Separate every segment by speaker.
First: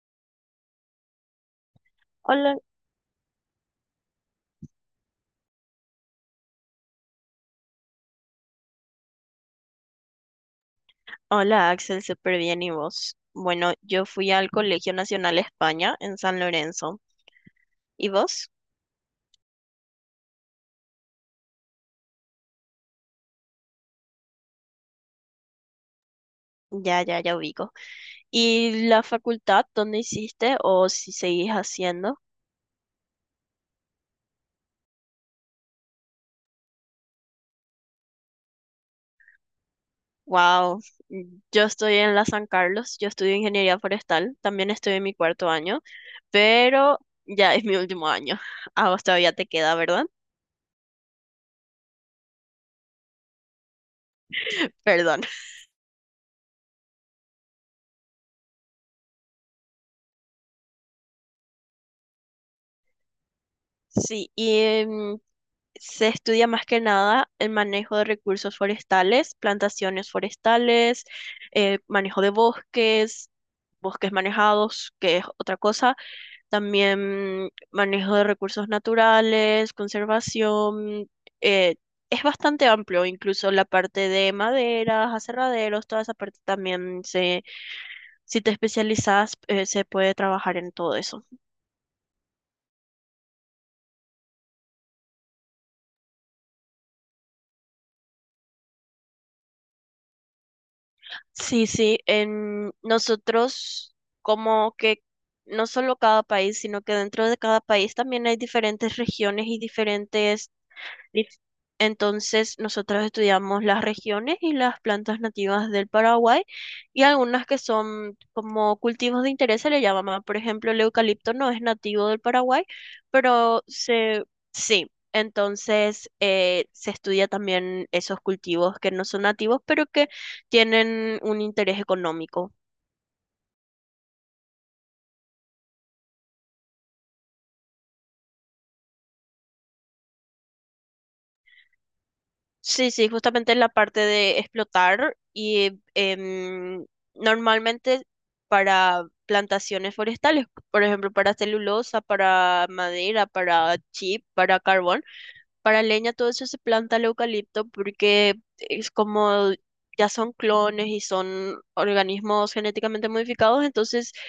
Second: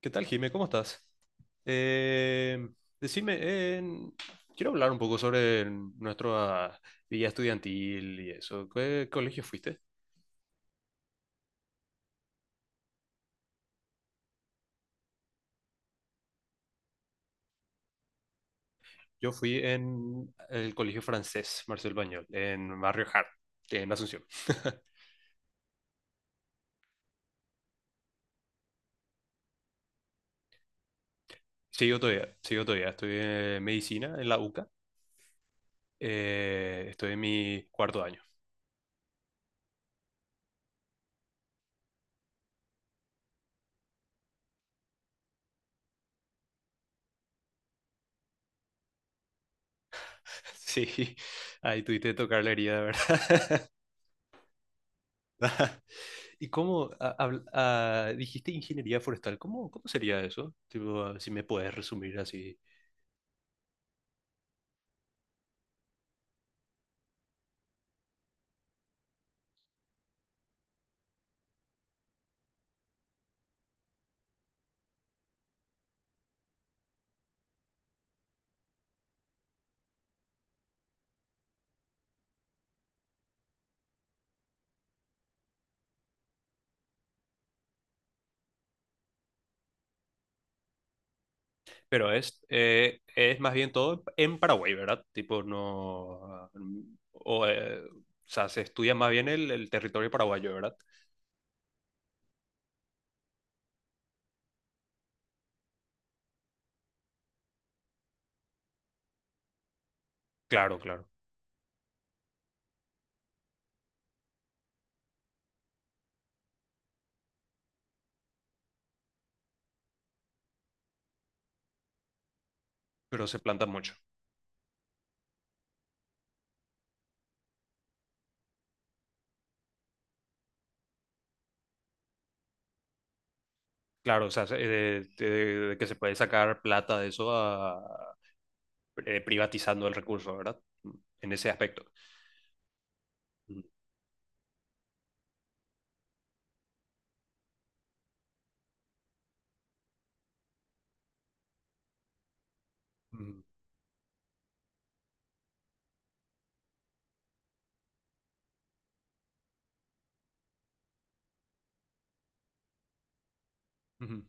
Speaker 1: ¿Qué tal, Jime? ¿Cómo estás?
Speaker 2: Hola,
Speaker 1: Eh, Decime, quiero hablar un poco sobre nuestra vida estudiantil y eso. ¿Qué colegio fuiste?
Speaker 2: hola Axel, súper bien, ¿y vos? Bueno, yo fui al Colegio Nacional España en San Lorenzo. ¿Y vos?
Speaker 1: Yo fui en el colegio francés Marcel Pagnol, en Barrio Hart, en Asunción.
Speaker 2: Ya, ya, ya ubico. ¿Y la facultad dónde hiciste o si seguís
Speaker 1: Sigo
Speaker 2: haciendo?
Speaker 1: todavía, sigo todavía. Estudié medicina en la UCA. Estoy en mi cuarto año.
Speaker 2: Wow, yo estoy en la San Carlos, yo estudio ingeniería forestal, también estoy en mi cuarto año, pero ya es mi último año. A vos todavía te queda, ¿verdad?
Speaker 1: Sí, ahí tuviste que tocar la herida, ¿verdad?
Speaker 2: Perdón.
Speaker 1: ¿Y cómo dijiste ingeniería forestal? ¿Cómo sería eso? Tipo, si me puedes resumir así.
Speaker 2: Sí, y se estudia más que nada el manejo de recursos forestales, plantaciones forestales, manejo de bosques, bosques manejados, que es otra cosa, también manejo de recursos naturales, conservación. eh, es bastante amplio, incluso la parte de maderas, aserraderos, toda esa parte también se, si te especializas, se puede trabajar en todo eso.
Speaker 1: Pero es más bien todo en Paraguay, ¿verdad? Tipo, no... O sea, se estudia más bien el territorio paraguayo, ¿verdad?
Speaker 2: Sí, sí, en nosotros como que no solo cada país, sino que dentro de cada país también hay diferentes regiones y diferentes.
Speaker 1: Claro, claro.
Speaker 2: Listo. Entonces, nosotros estudiamos las regiones y las plantas nativas del Paraguay y algunas que son como cultivos de interés se le llama. Por ejemplo, el eucalipto no es nativo del Paraguay,
Speaker 1: Pero se
Speaker 2: pero
Speaker 1: planta mucho.
Speaker 2: se, sí. Entonces, se estudia también esos cultivos que no son nativos, pero que tienen un interés económico.
Speaker 1: Claro, o sea, que se puede sacar plata de eso, privatizando el recurso, ¿verdad? Mm, En ese aspecto.
Speaker 2: Sí, sí, justamente en
Speaker 1: Mm,
Speaker 2: la parte de explotar y normalmente para plantaciones forestales, por ejemplo, para celulosa, para madera,
Speaker 1: mm,
Speaker 2: para chip, para carbón, para leña, todo eso se planta el eucalipto porque es como ya son clones y son organismos genéticamente modificados, entonces
Speaker 1: ujú.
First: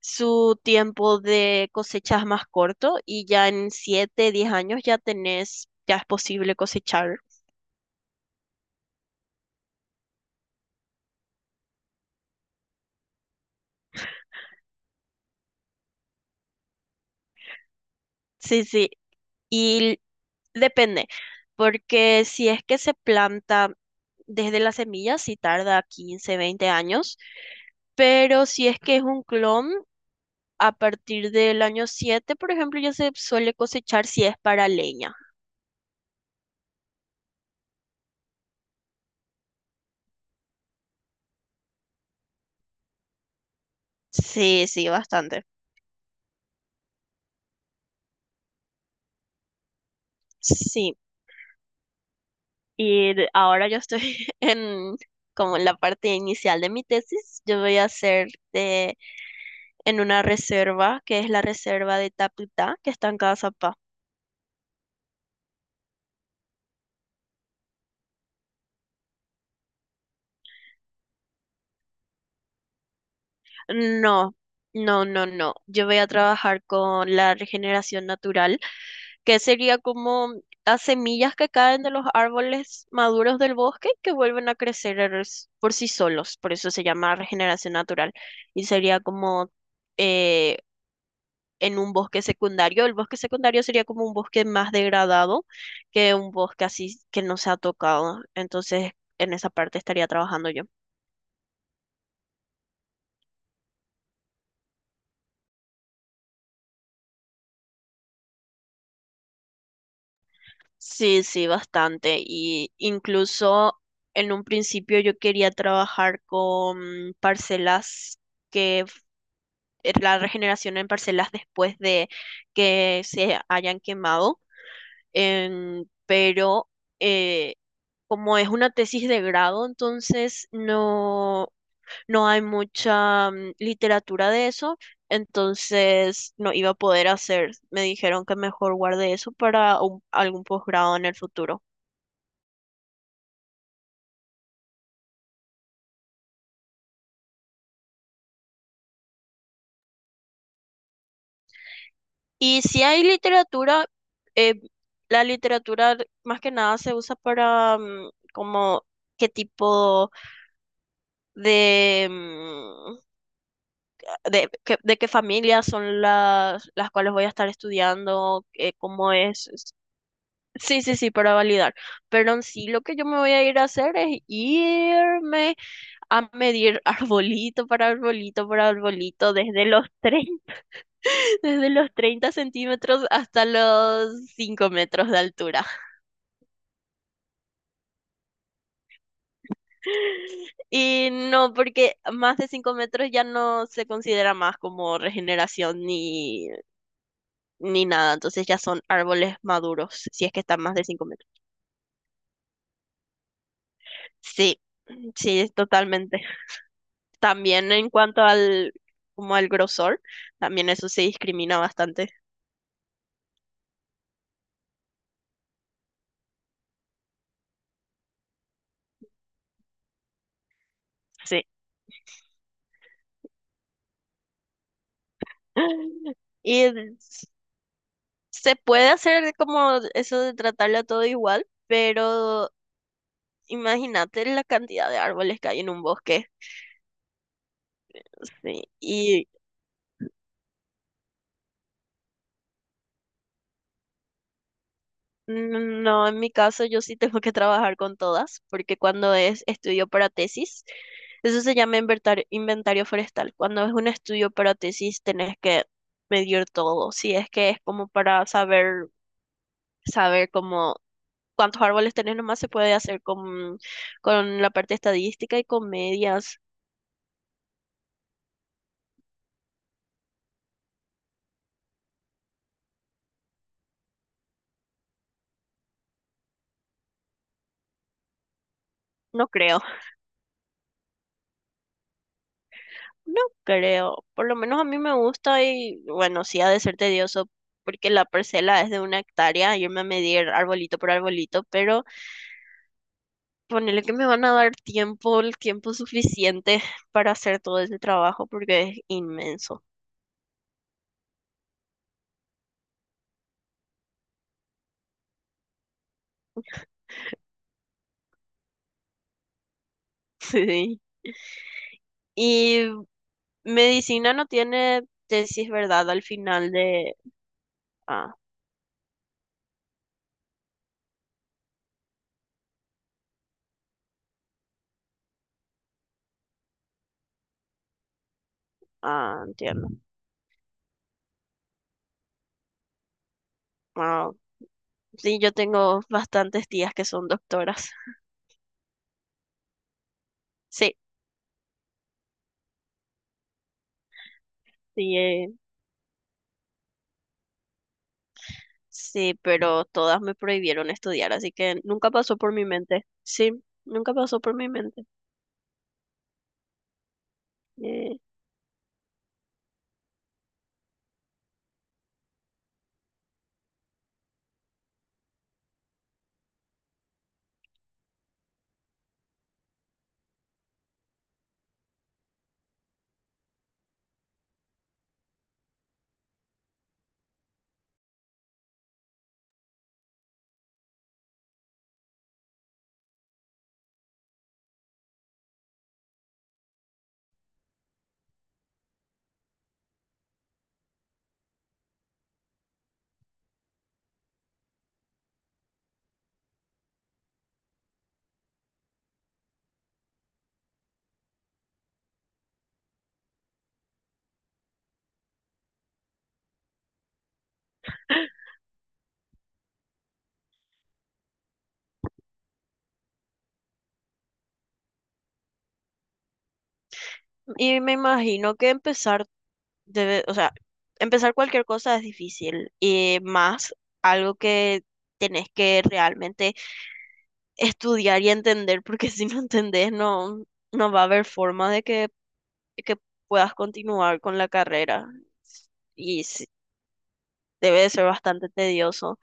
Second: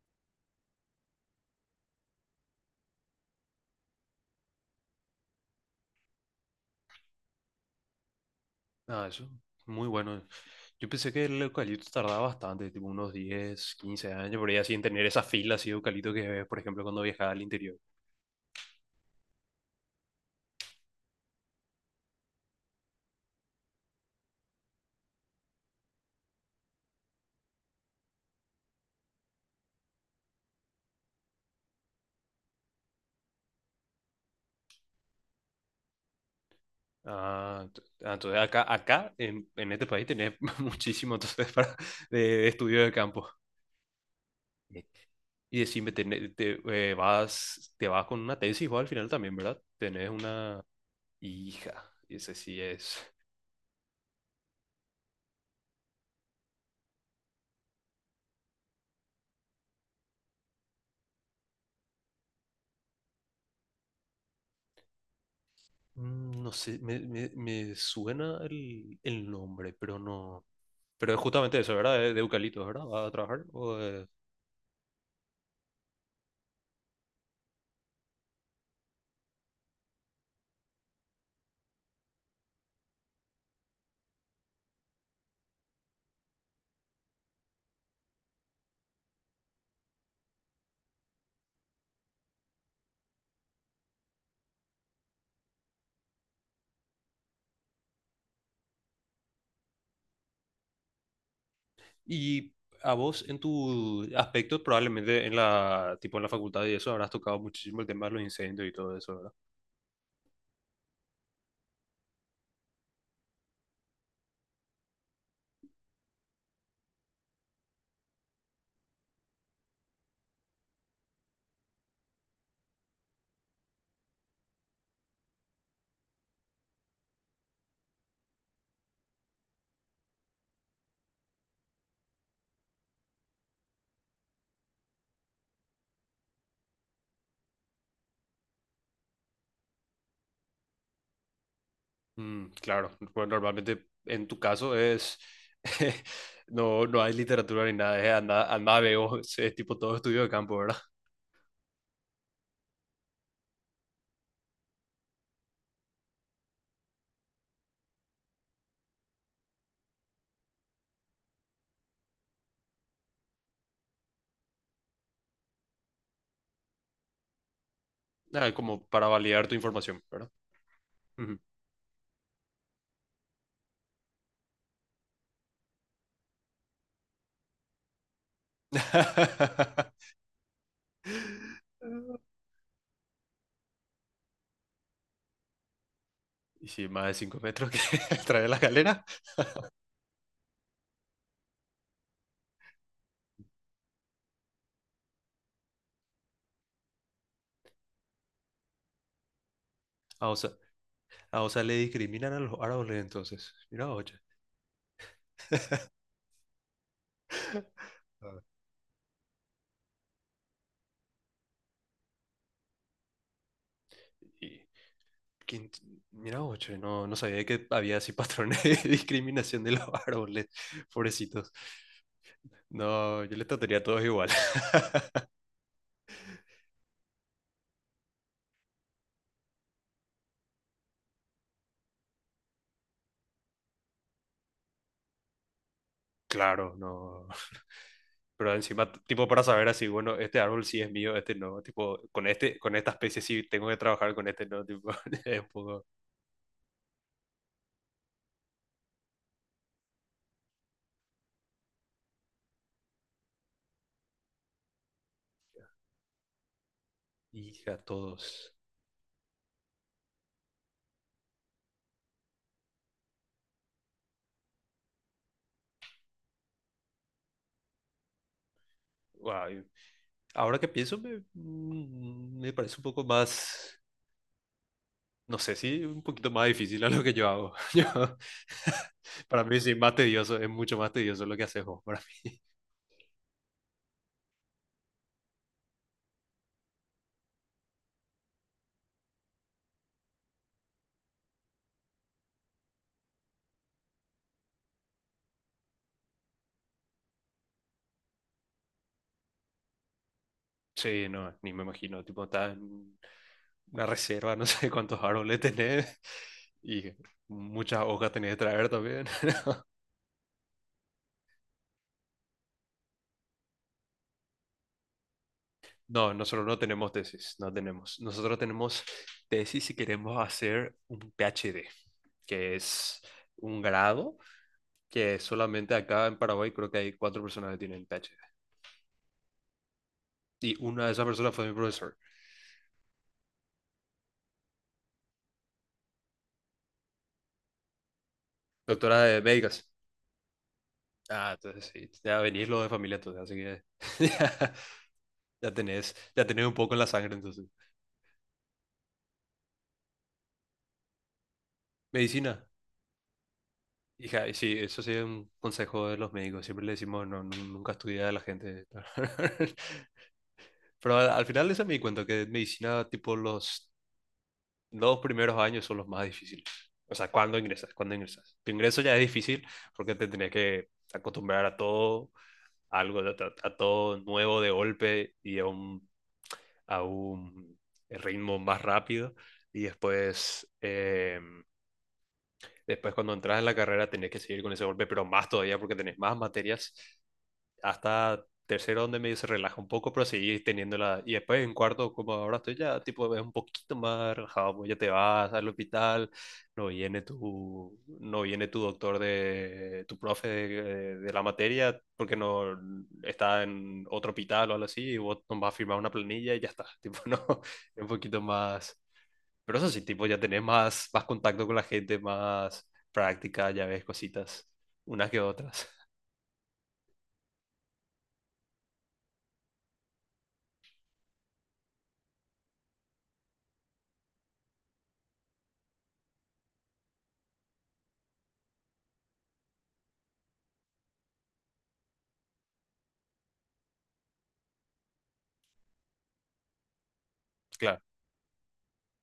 Speaker 2: su tiempo de cosecha es más corto y ya en 7, 10 años ya tenés, ya es posible cosechar.
Speaker 1: Ah, eso, muy bueno. Yo pensé que el eucalipto tardaba bastante, tipo unos 10 15 años, por ahí así en tener esa fila así de eucalipto que ves, por ejemplo, cuando viajaba al interior.
Speaker 2: Sí, sí. Y depende, porque si es que se planta desde las semillas, sí tarda 15, 20 años, pero si es que es un clon, a partir del año 7 por ejemplo, ya se suele cosechar si es para leña.
Speaker 1: Entonces acá, en este país tenés muchísimo entonces para, de estudio de campo.
Speaker 2: Sí,
Speaker 1: Sí.
Speaker 2: sí, bastante.
Speaker 1: Y decime, te vas con una tesis vos al final también, ¿verdad? Tenés una
Speaker 2: Sí,
Speaker 1: hija, y ese sí es...
Speaker 2: y ahora yo estoy en como en la parte inicial de mi tesis. Yo voy a hacer en una reserva, que es la reserva de Taputá, que está en Cazapá.
Speaker 1: No sé, me suena el nombre, pero no. Pero es justamente eso, ¿verdad? De eucaliptos, ¿verdad? ¿Vas a trabajar?
Speaker 2: No, no, no, no. Yo voy a trabajar con la regeneración natural, que sería como las semillas que caen de los árboles maduros del bosque que vuelven a crecer por sí solos. Por eso se llama regeneración natural. Y sería como eh, en un bosque secundario. El bosque secundario sería como un bosque más degradado que un bosque así que no se ha tocado. Entonces, en esa parte estaría trabajando yo.
Speaker 1: Y a vos, en tu aspecto, probablemente en la, tipo en la facultad y eso, habrás tocado muchísimo el tema de los incendios y todo eso, ¿verdad?
Speaker 2: Sí, sí, bastante. Y incluso en un principio yo quería trabajar con parcelas que f- la regeneración en parcelas después de que se hayan quemado. Pero eh, como es una tesis de grado, entonces no, no hay mucha literatura de eso. Entonces no iba a poder hacer. Me dijeron que mejor guarde eso para algún posgrado en el futuro.
Speaker 1: Claro, pues normalmente en tu caso es... No, no hay literatura ni nada, es anda, anda, veo, es tipo todo estudio de campo, ¿verdad?
Speaker 2: Y si hay literatura, eh, la literatura más que nada se usa para como qué tipo de, de, de qué familias son las cuales voy a estar estudiando,
Speaker 1: Ah, como para
Speaker 2: cómo
Speaker 1: validar
Speaker 2: es.
Speaker 1: tu información, ¿verdad?
Speaker 2: Sí, sí, sí, para
Speaker 1: Ujú.
Speaker 2: validar. Pero en sí lo que yo me voy a ir a hacer es irme a medir arbolito para arbolito para arbolito desde los 30 desde los 30 centímetros hasta los 5 metros de altura.
Speaker 1: Y si más de 5 metros que trae la galera.
Speaker 2: Y no, porque más de 5 metros ya no se considera más como regeneración ni, ni nada. Entonces ya son árboles maduros, si
Speaker 1: Ah,
Speaker 2: es
Speaker 1: o
Speaker 2: que
Speaker 1: sea,
Speaker 2: están más de 5 metros.
Speaker 1: Ah, o sea, le discriminan a los árboles entonces. Mira, oye.
Speaker 2: Sí, sí, es totalmente. También en cuanto
Speaker 1: Ah,
Speaker 2: al, como al grosor, también eso se discrimina bastante.
Speaker 1: y, quin- mira, oye, no, no sabía que había así patrones de discriminación de los árboles,
Speaker 2: Sí.
Speaker 1: pobrecitos. No, yo les trataría a todos igual.
Speaker 2: Y s- se puede hacer como eso de tratarlo todo igual, pero imagínate la cantidad de árboles que hay en un bosque.
Speaker 1: Claro, no. Pero encima, tipo,
Speaker 2: Sí.
Speaker 1: para saber así, bueno, este árbol sí es mío, este no. Tipo, con este, con esta especie sí tengo que trabajar, con este no. Tipo, es un poco.
Speaker 2: No, en mi caso yo sí tengo que trabajar con todas, porque cuando es estudio para tesis, eso se llama inventario forestal. Cuando es un estudio para tesis, tenés que medir todo. Si es que es
Speaker 1: Hija,
Speaker 2: como para
Speaker 1: todos.
Speaker 2: saber, saber cómo cuántos árboles tenés, nomás se puede hacer con la parte estadística y con medias.
Speaker 1: Guau, ahora que pienso, me parece un poco más. No sé si un poquito más difícil a lo que yo hago.
Speaker 2: No
Speaker 1: Para
Speaker 2: creo,
Speaker 1: mí sí, más tedioso, es mucho más tedioso lo que haces vos para mí.
Speaker 2: no creo. Por lo menos a mí me gusta y bueno, sí ha de ser tedioso porque la parcela es de 1 hectárea, irme a medir arbolito por arbolito, pero ponele que me van a dar tiempo, el tiempo suficiente para hacer todo ese trabajo porque es inmenso.
Speaker 1: Sí, no, ni me imagino, tipo, está en una reserva, no sé cuántos árboles tenés y muchas hojas tenés que traer también.
Speaker 2: Sí. Y medicina no tiene tesis, ¿verdad? Al
Speaker 1: No, nosotros
Speaker 2: final
Speaker 1: no tenemos
Speaker 2: de...
Speaker 1: tesis, no tenemos.
Speaker 2: Ah,
Speaker 1: Nosotros tenemos tesis si queremos hacer un PhD, que es un grado que solamente acá en Paraguay creo que hay cuatro personas que tienen PhD.
Speaker 2: ah, entiendo.
Speaker 1: Y una de esas personas fue mi profesor.
Speaker 2: Ah, sí, yo tengo bastantes tías que son doctoras.
Speaker 1: Doctora de médicas.
Speaker 2: Sí,
Speaker 1: Ah, entonces sí, ya venís lo de familia, entonces, así que ya,
Speaker 2: sí,
Speaker 1: ya tenés un poco en la sangre, entonces.
Speaker 2: sí, pero todas me prohibieron estudiar, así que nunca pasó por mi
Speaker 1: Medicina.
Speaker 2: mente. Sí, nunca pasó
Speaker 1: Hija,
Speaker 2: por
Speaker 1: y
Speaker 2: mi
Speaker 1: sí, eso
Speaker 2: mente.
Speaker 1: sí es un consejo de los médicos. Siempre le decimos, nunca
Speaker 2: Eh,
Speaker 1: estudia a la gente. Pero al final de eso me di cuenta que medicina, tipo, los dos primeros años son los más difíciles. O sea, cuando ingresas, cuando ingresas. Tu ingreso ya es difícil porque te tenés que acostumbrar a todo, algo, a todo nuevo de golpe y a un ritmo más rápido y después cuando entras en la carrera tenés que seguir con ese golpe, pero más todavía porque tenés más materias hasta tercero donde medio se relaja un poco, pero seguí teniéndola. Y después en cuarto, como ahora estoy ya, tipo, es un poquito más relajado, pues ya te vas al hospital, no viene tu doctor de, tu profe de la materia, porque no está en otro hospital o algo así, y vos no vas a firmar una planilla y ya está, tipo, no, es un poquito más... Pero eso sí, tipo, ya tenés más contacto con la gente, más práctica, ya ves cositas, unas que otras.
Speaker 2: y me imagino que empezar debe, o sea, empezar cualquier cosa es difícil y más algo que tenés que realmente estudiar y entender, porque si no entendés no, no va a haber forma de que puedas continuar con la carrera y sí, debe de
Speaker 1: Claro.
Speaker 2: ser bastante tedioso.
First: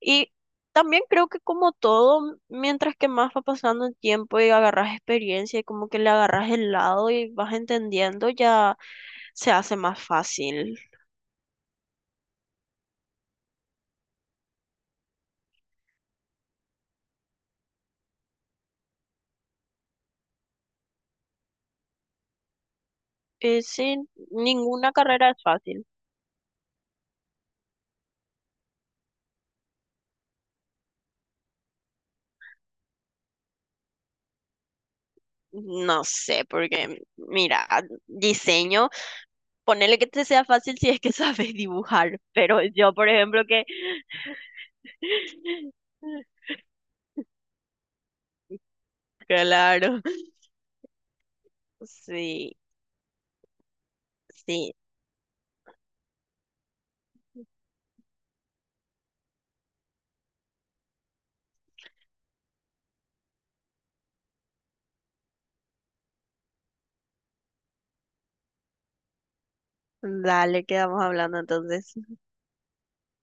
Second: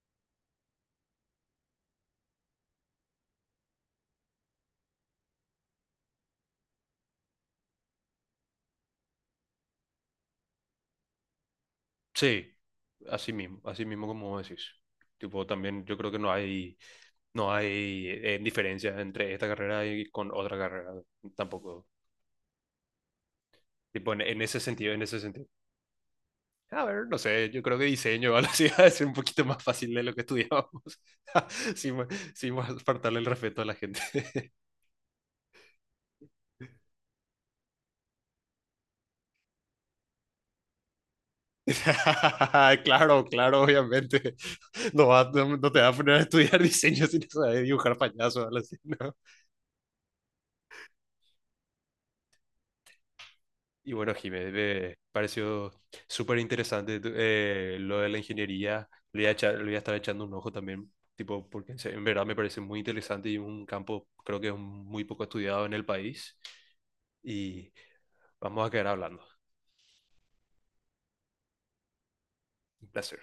Speaker 2: Y también creo que como todo, mientras que más va pasando el tiempo y agarras experiencia y como que le agarras el lado y vas entendiendo, ya se hace más fácil.
Speaker 1: Sí, así mismo como decís. Tipo, también yo creo que no hay diferencia entre esta carrera y con otra carrera, tampoco.
Speaker 2: Sí,
Speaker 1: Tipo, en ese
Speaker 2: ninguna
Speaker 1: sentido, en ese
Speaker 2: carrera es
Speaker 1: sentido.
Speaker 2: fácil.
Speaker 1: A ver, no sé, yo creo que diseño o algo así va a ser un poquito más fácil de lo que estudiábamos, sin, ma- sin faltarle el respeto a la gente.
Speaker 2: No sé, porque mira, diseño, ponele que te sea fácil si es que sabes dibujar, pero yo, por
Speaker 1: Claro,
Speaker 2: ejemplo,
Speaker 1: claro,
Speaker 2: que...
Speaker 1: obviamente. No, no te va a poner a estudiar diseño sin saber dibujar payasos, algo así, ¿no?
Speaker 2: Claro, sí,
Speaker 1: Y bueno, Jiménez,
Speaker 2: sí.
Speaker 1: me pareció súper interesante lo de la ingeniería. Le voy a estar echando un ojo también, tipo, porque en verdad me parece muy interesante y un campo creo que es muy poco estudiado en el país. Y vamos a quedar hablando.
Speaker 2: Dale, quedamos hablando entonces.
Speaker 1: Un placer.